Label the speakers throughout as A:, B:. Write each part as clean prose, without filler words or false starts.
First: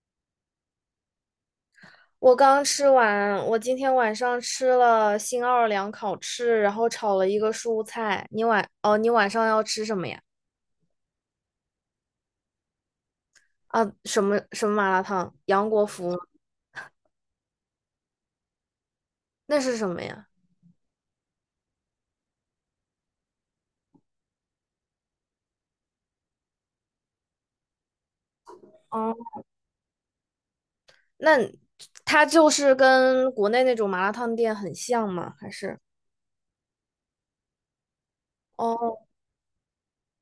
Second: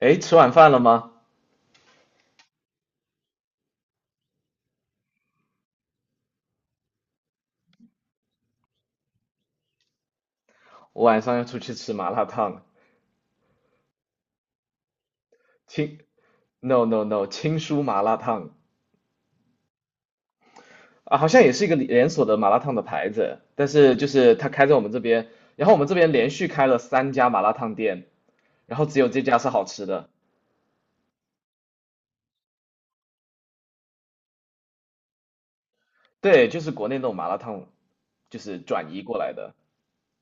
A: 哎，吃晚饭了吗？
B: 我刚吃完，我今天晚上吃了新奥尔良烤翅，然后炒了一个蔬菜。哦，你晚上要吃什么呀？
A: 我晚上要出去吃麻辣烫了，
B: 啊，什么麻辣烫？杨国
A: 青
B: 福吗？
A: ，no no no，青叔麻辣烫。
B: 那是什么呀？
A: 啊，好像也是一个连锁的麻辣烫的牌子，但是就是他开在我们这边，然后我们这边连续开了三家麻辣烫店，然后只有
B: 哦，
A: 这家是好吃的。
B: 那它就是跟国内那种麻辣烫店很像吗？还是？
A: 对，就是国内那种麻辣烫，就是转
B: 哦，
A: 移过来的。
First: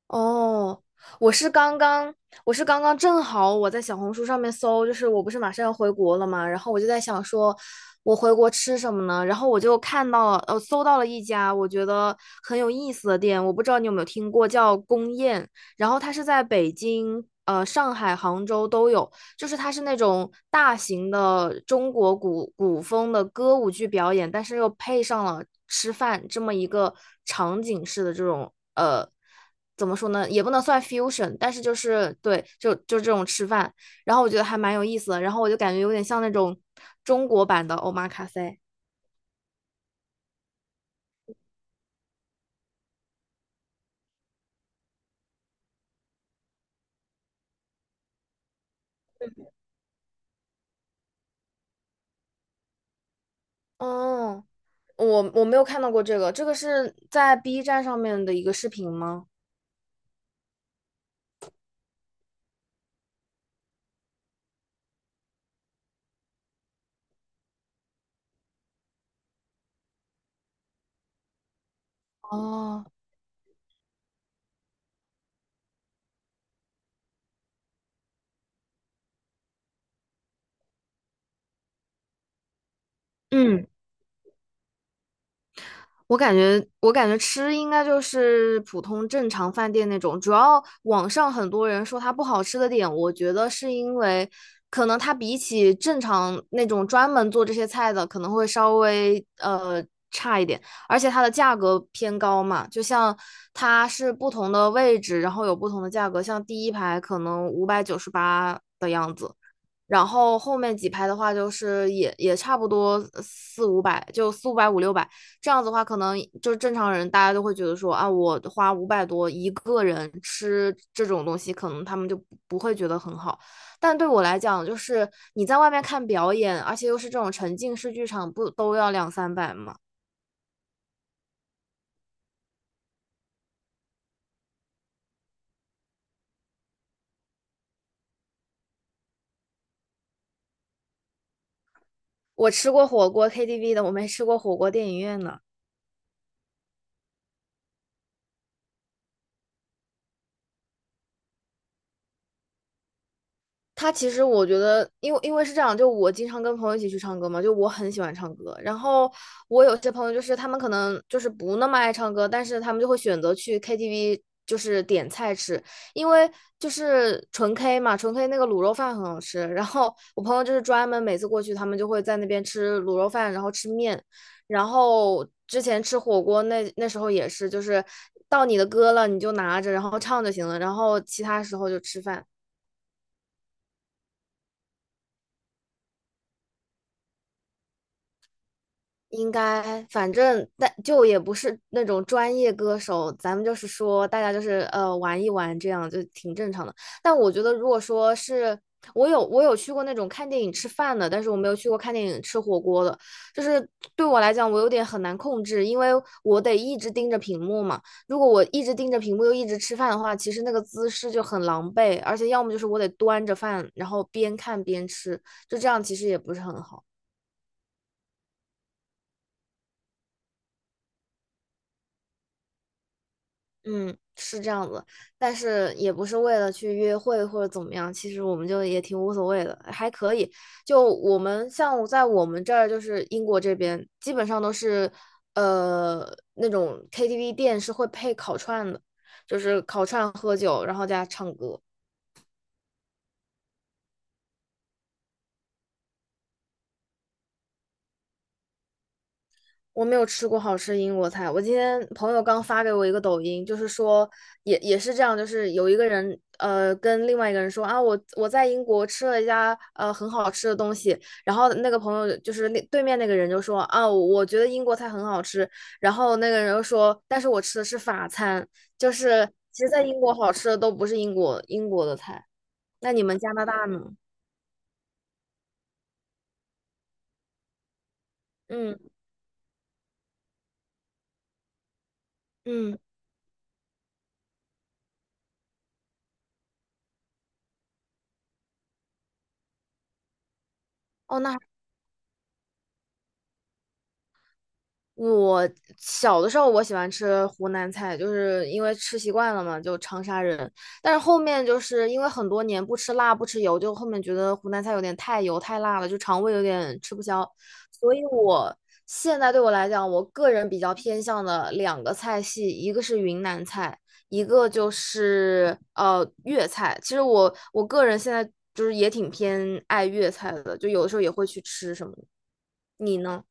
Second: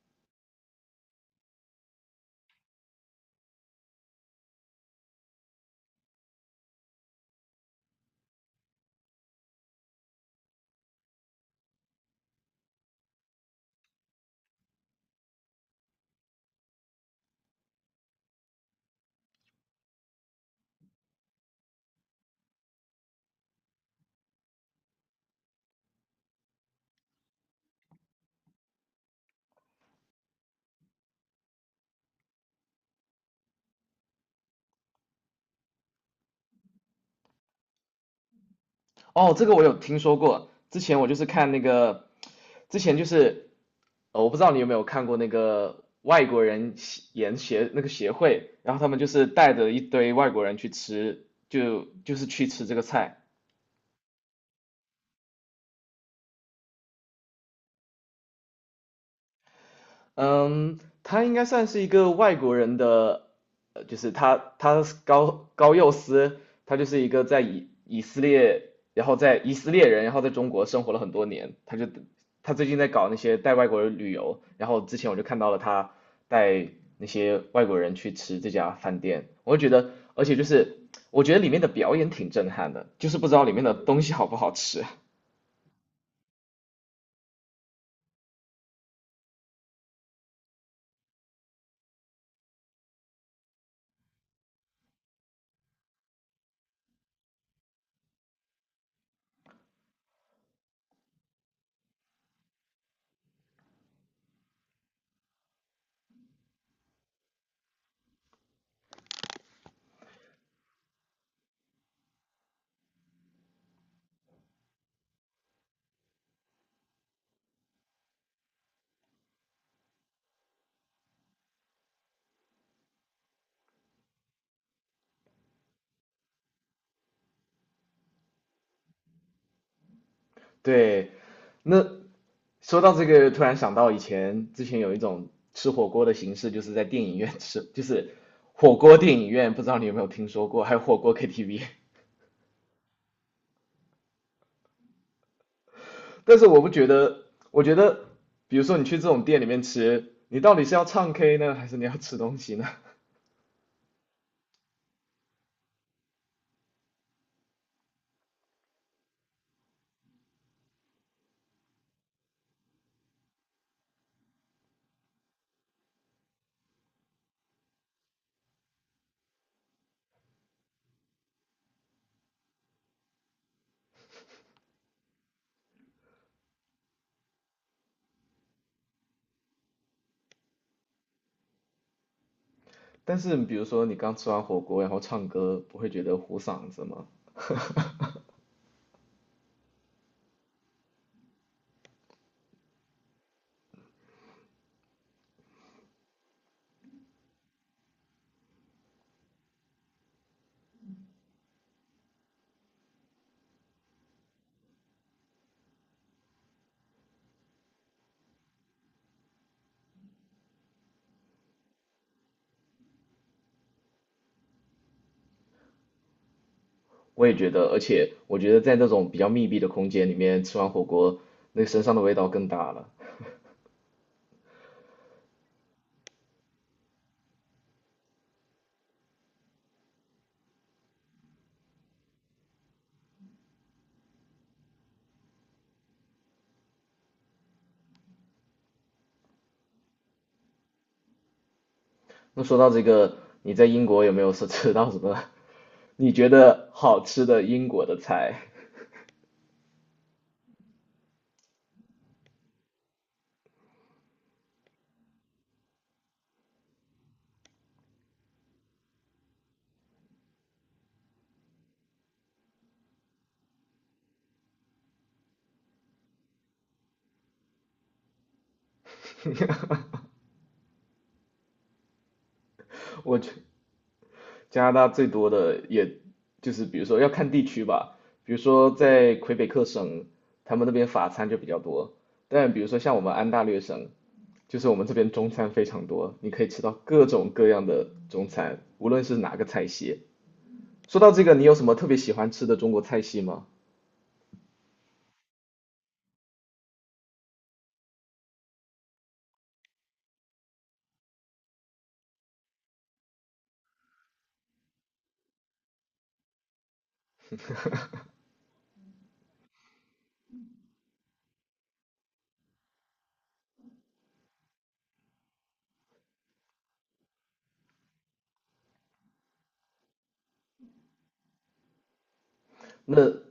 B: 哦，我是刚刚，我是刚刚正好我在小红书上面搜，就是我不是马上要回国了嘛，然后我就在想说，我回国吃什么呢？然后我就看到了，呃，搜到了一家我觉得很有意思的店，我不知道你有没有听过，叫宫宴，然后它是在北京、上海、杭州都有，就是它是那种大型的中国古风的歌舞剧表演，但是又配上了吃饭这么一个场景式的这种。怎么说呢，也不能算 fusion，但是就是对，就这种吃饭，然后我觉得还蛮有意思的，然后我就感觉有点像那种中国版的 omakase。
A: 哦，这个我有听说过。之前我就是看那个，之前就是呃，我不知道你有没有看过那个外国人协研协那个协会，然后他们就是带着一堆外国人去吃，就是去吃这个菜。
B: 哦，我没有看到过这个，这个是在 B 站上面的一个视频吗？
A: 嗯，他应该算是一个外国人的，就是他是高高佑斯，他就是一个在以色列，然后在以色列人，然后在中国生活了很多年，他就他最近
B: 哦，
A: 在搞那些带外国人旅游，然后之前我就看到了他带那些外国人去吃这家饭店，我就觉得，而且就是我觉得里面的表演挺震撼的，就是不知道里面
B: 嗯。
A: 的东西好不好吃。
B: 我感觉吃应该就是普通正常饭店那种。主要网上很多人说它不好吃的点，我觉得是因为可能它比起正常那种专门做这些菜的，可能会稍微差一点，而且它的价格偏高嘛。就像它是不同的位置，然后有不同的价格，像第一排可能598的样子，然后后面几排的话，就是也差不多四五百，就四五百五六百这样子的话，可能就是正常人大家都会觉得说啊，我花五百多一个人吃这种东西，可能他们就不会觉得很好。但对我来讲，就是你在外面看表演，而且又是这种沉浸式剧场，不都要两三百吗？
A: 对。那说到这个，突然想到以前之前有一种吃火锅的形式，就是在电影院吃，就是火锅电影院，不知道你有没有听说过，还有火锅 KTV。
B: 我吃过火锅 KTV 的，我没吃过火锅电影院呢。
A: 但是我不觉得，我觉得，比如说你去这种店里面吃，你到底是要唱 K 呢，还是你要吃东西呢？
B: 他其实我觉得，因为是这样，就我经常跟朋友一起去唱歌嘛，就我很喜欢唱歌。然后我有些朋友就是他们可能就是不那么爱唱歌，但是他们就会选择去 KTV，就是点菜吃，因为就是纯 K 嘛，纯 K 那个卤肉饭很好吃。然后我朋友就是专门每次过去，他们就会在那边吃卤肉饭，然后吃面，然后之前吃火锅那时候也是，就是到你的歌了你就拿着，然后唱就行了，然后其他时候就吃饭。
A: 但是比如说你刚吃完火锅，然后唱歌，不会觉得糊嗓子吗？
B: 应该，反正但就也不是那种专业歌手，咱们就是说大家就是玩一玩，这样就挺正常的。但我觉得，如果说是我有去过那种看电影吃饭的，但是我没有去过看电影吃火锅的，就是对我来讲，我有点很难控制，因为我得一直盯着屏幕嘛。如果我一直盯着屏幕又一直吃饭的话，其实那个姿势就很狼狈，而且要么就是我得端着饭，然后边看边吃，就这样其实也不是很好。
A: 我也觉得，而且我觉得在那种比较密闭的空间里面吃完火锅，那个身上的味道更大了。
B: 嗯，是这样子，但是也不是为了去约会或者怎么样，其实我们就也挺无所谓的，还可以。就我们像在我们这儿，就是英国这边，基本上都是呃那种 KTV 店是会配烤串的，就是烤串喝酒，然后加唱歌。
A: 那说到这个，你在英国有没有吃到什么你觉得好吃的英国的菜？
B: 我没有吃过好吃英国菜。我今天朋友刚发给我一个抖音，就是说也是这样，就是有一个人跟另外一个人说啊，我在英国吃了一家很好吃的东西，然后那个朋友就是那对面那个人就说啊，我觉得英国菜很好吃，然后那个人又说，但是我吃的是法餐，就是其实 在英国好吃的都不是英国的菜。那你
A: 我
B: 们加
A: 觉
B: 拿大呢？
A: 加拿大最多的也就是比如说要看地区吧，比如说
B: 嗯
A: 在魁北克省，他们那边法餐就比较多，但比如
B: 嗯，
A: 说像我们安大略省，就是我们这边中餐非常多，你可以吃到各种各样的中餐，无论是哪个菜系。说到
B: 哦，
A: 这个，
B: 那。
A: 你有什么特别喜欢吃的中国菜系吗？
B: 我小的时候我喜欢吃湖南菜，就是因为吃习惯了嘛，就长沙人。但是后面就是因为很多年不吃辣不吃油，就后面觉得湖南菜有点太油太辣了，就肠胃有点吃不消。所以我现在对我来讲，我个人比较偏向的两个菜系，一个是云南菜，一个就是粤菜。其实我个人现在就是也挺偏爱粤菜的，就有的时候也会去吃什么的。你
A: 那
B: 呢？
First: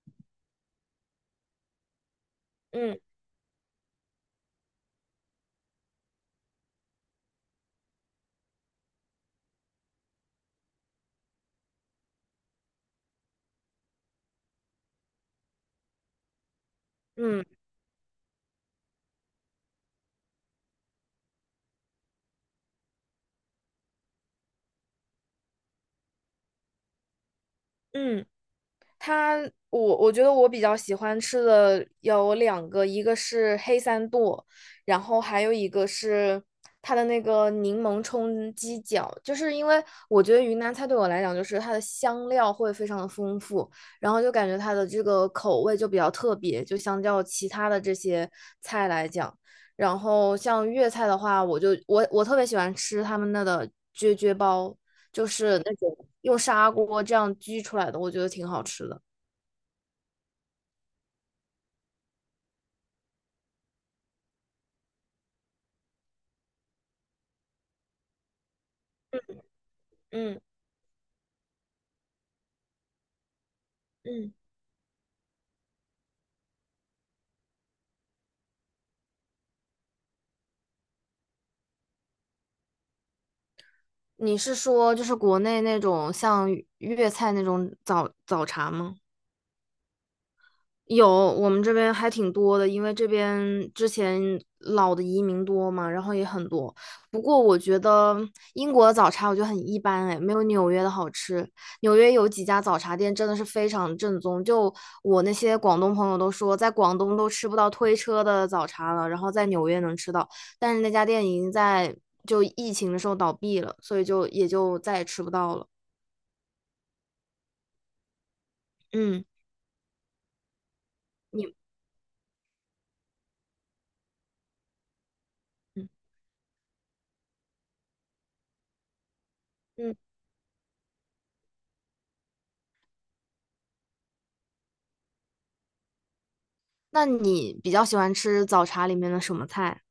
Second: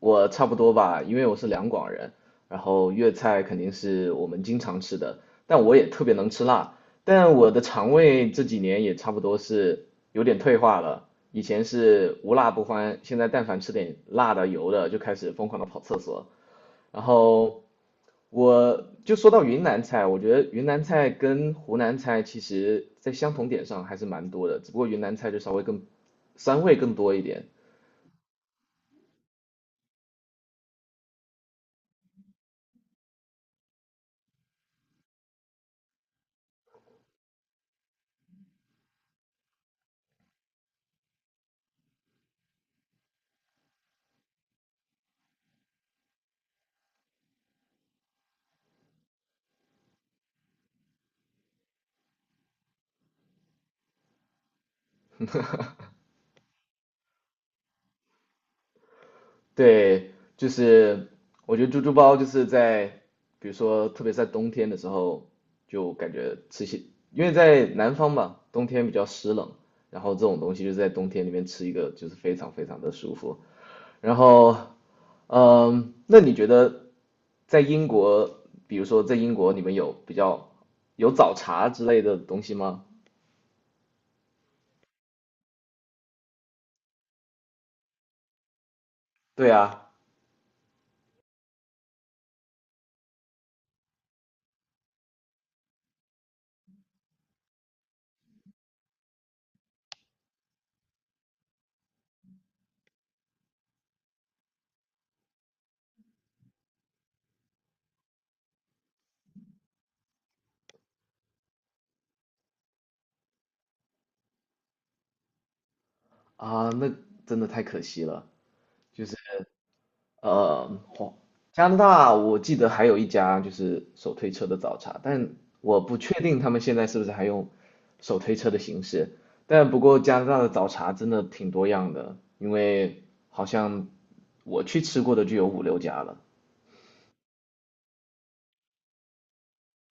A: 我差不多吧，因为我是两广人，然后
B: 嗯
A: 粤菜肯定是我们经常吃的，但我也特别能吃辣，但我的肠胃这几年也差不多是有点退化了，以前是无辣不欢，现在但凡吃点辣的、油的就开始疯狂的跑厕所。然
B: 嗯
A: 后我就说到云南菜，我觉得云南菜跟湖南菜其实在相同点上还是蛮多的，只不过云南菜就稍微更，酸味更多一点。
B: 嗯。它，我觉得我比较喜欢吃的有两个，一个是黑三剁，然后还有一个是它的那个柠檬冲鸡脚，就是因为我觉得云南菜对我来讲，就是它的香料会非常的丰富，然后就感觉它的这个口味就比较特别，就相较其他的这些菜来讲。然后像粤菜的话，我就我我特别喜欢吃他们那的啫啫煲，就是那种用砂锅这样焗出来的，我觉得挺好吃的。
A: 对，就是我觉得猪猪包就是在，比如说特别在冬天的时候，就感觉吃些，因为在南方嘛，冬天比较湿冷，然后这
B: 嗯
A: 种东西就在冬天里面吃一个，就是非常非常的舒服。然
B: 嗯，
A: 后，嗯，那你觉得在英国，比如说在英国，你们有比较有早茶之类的东西吗？
B: 你是说就是国内那种像粤菜那种早茶吗？
A: 对啊。
B: 有，我们这边还挺多的，因为这边之前老的移民多嘛，然后也很多。不过我觉得英国的早茶我觉得很一般，哎，没有纽约的好吃。纽约有几家早茶店真的是非常正宗，就我那些广东朋友都说，在广东都吃不到推车的早茶了，然后在纽约能吃到，但是那家店已经就疫情的时候倒闭了，所以就也就再也吃不到了。
A: 啊，那真的太可惜了。就是。
B: 嗯，
A: 呃，哦
B: 你，
A: 加拿大我记得还有一家就是手推车的早茶，但我
B: 嗯
A: 不确定他们现在是不是还用手推车的形式。但不
B: 嗯，
A: 过加拿大的早茶真的挺多样的，因为好像我去吃过的就有5、6家了。
B: 那你比较喜欢吃早茶里面的什么菜？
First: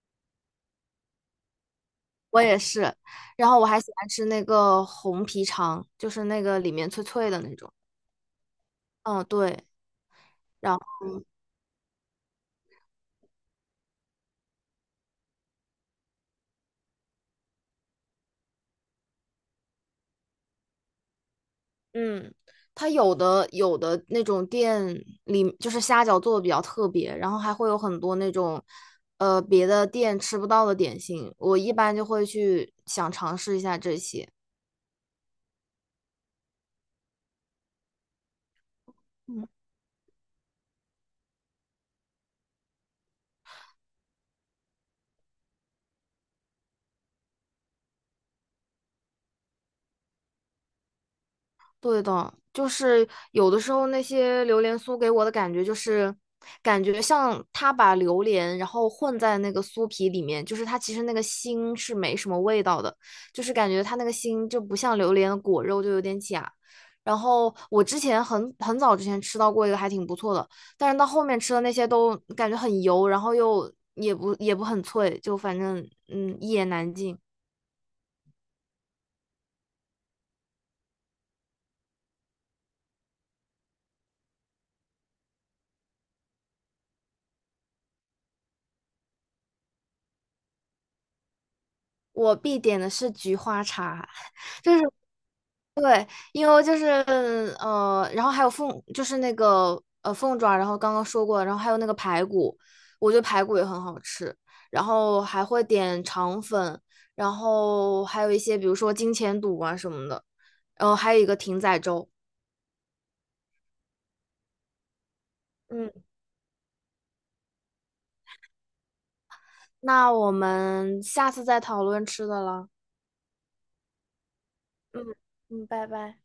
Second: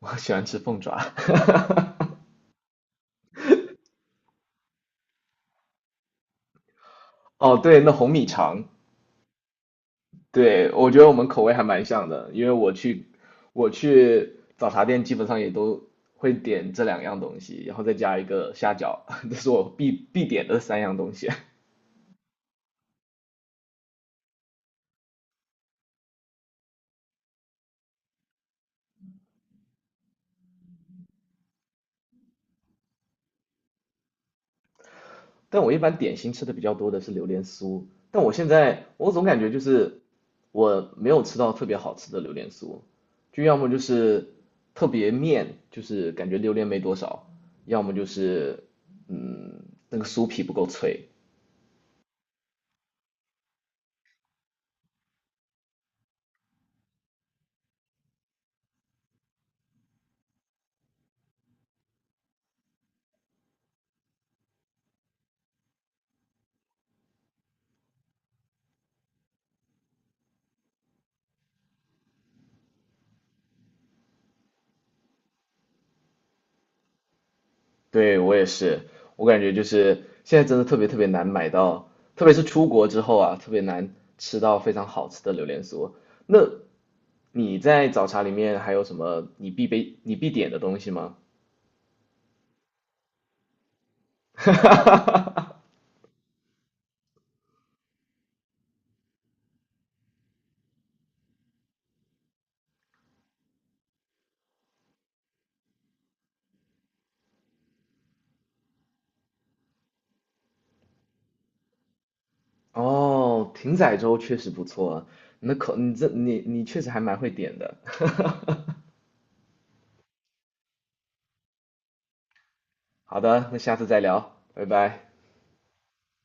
A: 我喜欢吃凤爪。
B: 我也是。然后我还喜欢吃那个红皮肠，就是那个里面脆脆的那
A: 哦，
B: 种。
A: 对，那红米肠。
B: 嗯，对。
A: 对，
B: 然后，
A: 我觉得我们口味还蛮像的，因为我去早茶店基本上也都会点这两样东西，然后再加一个虾饺，这是我必点的三样东西。
B: 嗯，它有的那种店里就是虾饺做的比较特别，然后还会有很多那种别的店吃不到的点心。我一般就会去想尝试一下这些。
A: 但我一般点心吃的比较多的是榴莲酥，但我现在我总感觉就是我没有吃到特别好吃的榴莲酥，就要么就是特别面，就是感觉榴莲没多少，要么就是嗯那个酥皮不够脆。
B: 对的，就是有的时候那些榴莲酥给我的感觉就是，感觉像他把榴莲然后混在那个酥皮里面，就是它其实那个心是没什么味道的，就是感觉它那个心就不像榴莲的果肉就有点假。然后我之前很早之前吃到过一个还挺不错的，但是到后面吃的那些都感觉很油，然后又也不很脆，就反正一言难尽。
A: 对，我也是，我感觉就是现在真的特别特别难买到，特别是出国之后啊，特别难吃到非常好吃的榴莲酥。那你在早茶里面还有什么你必备、你必点的东西吗？
B: 我必点的是菊花茶。就是。因为就是然后还有就是那个凤爪，然后刚刚说过，然后还有那个排骨，我觉得排骨也很好吃，然后还会点肠粉，然后还有一些比如说金钱肚啊什么的，然后还有一个艇仔粥。
A: 哦，艇仔粥确实不错啊，那口你
B: 嗯，
A: 你确实还蛮会点的。
B: 那我们下次再讨论吃的了。
A: 好的，那下次再聊，拜拜。
B: 嗯嗯，拜拜。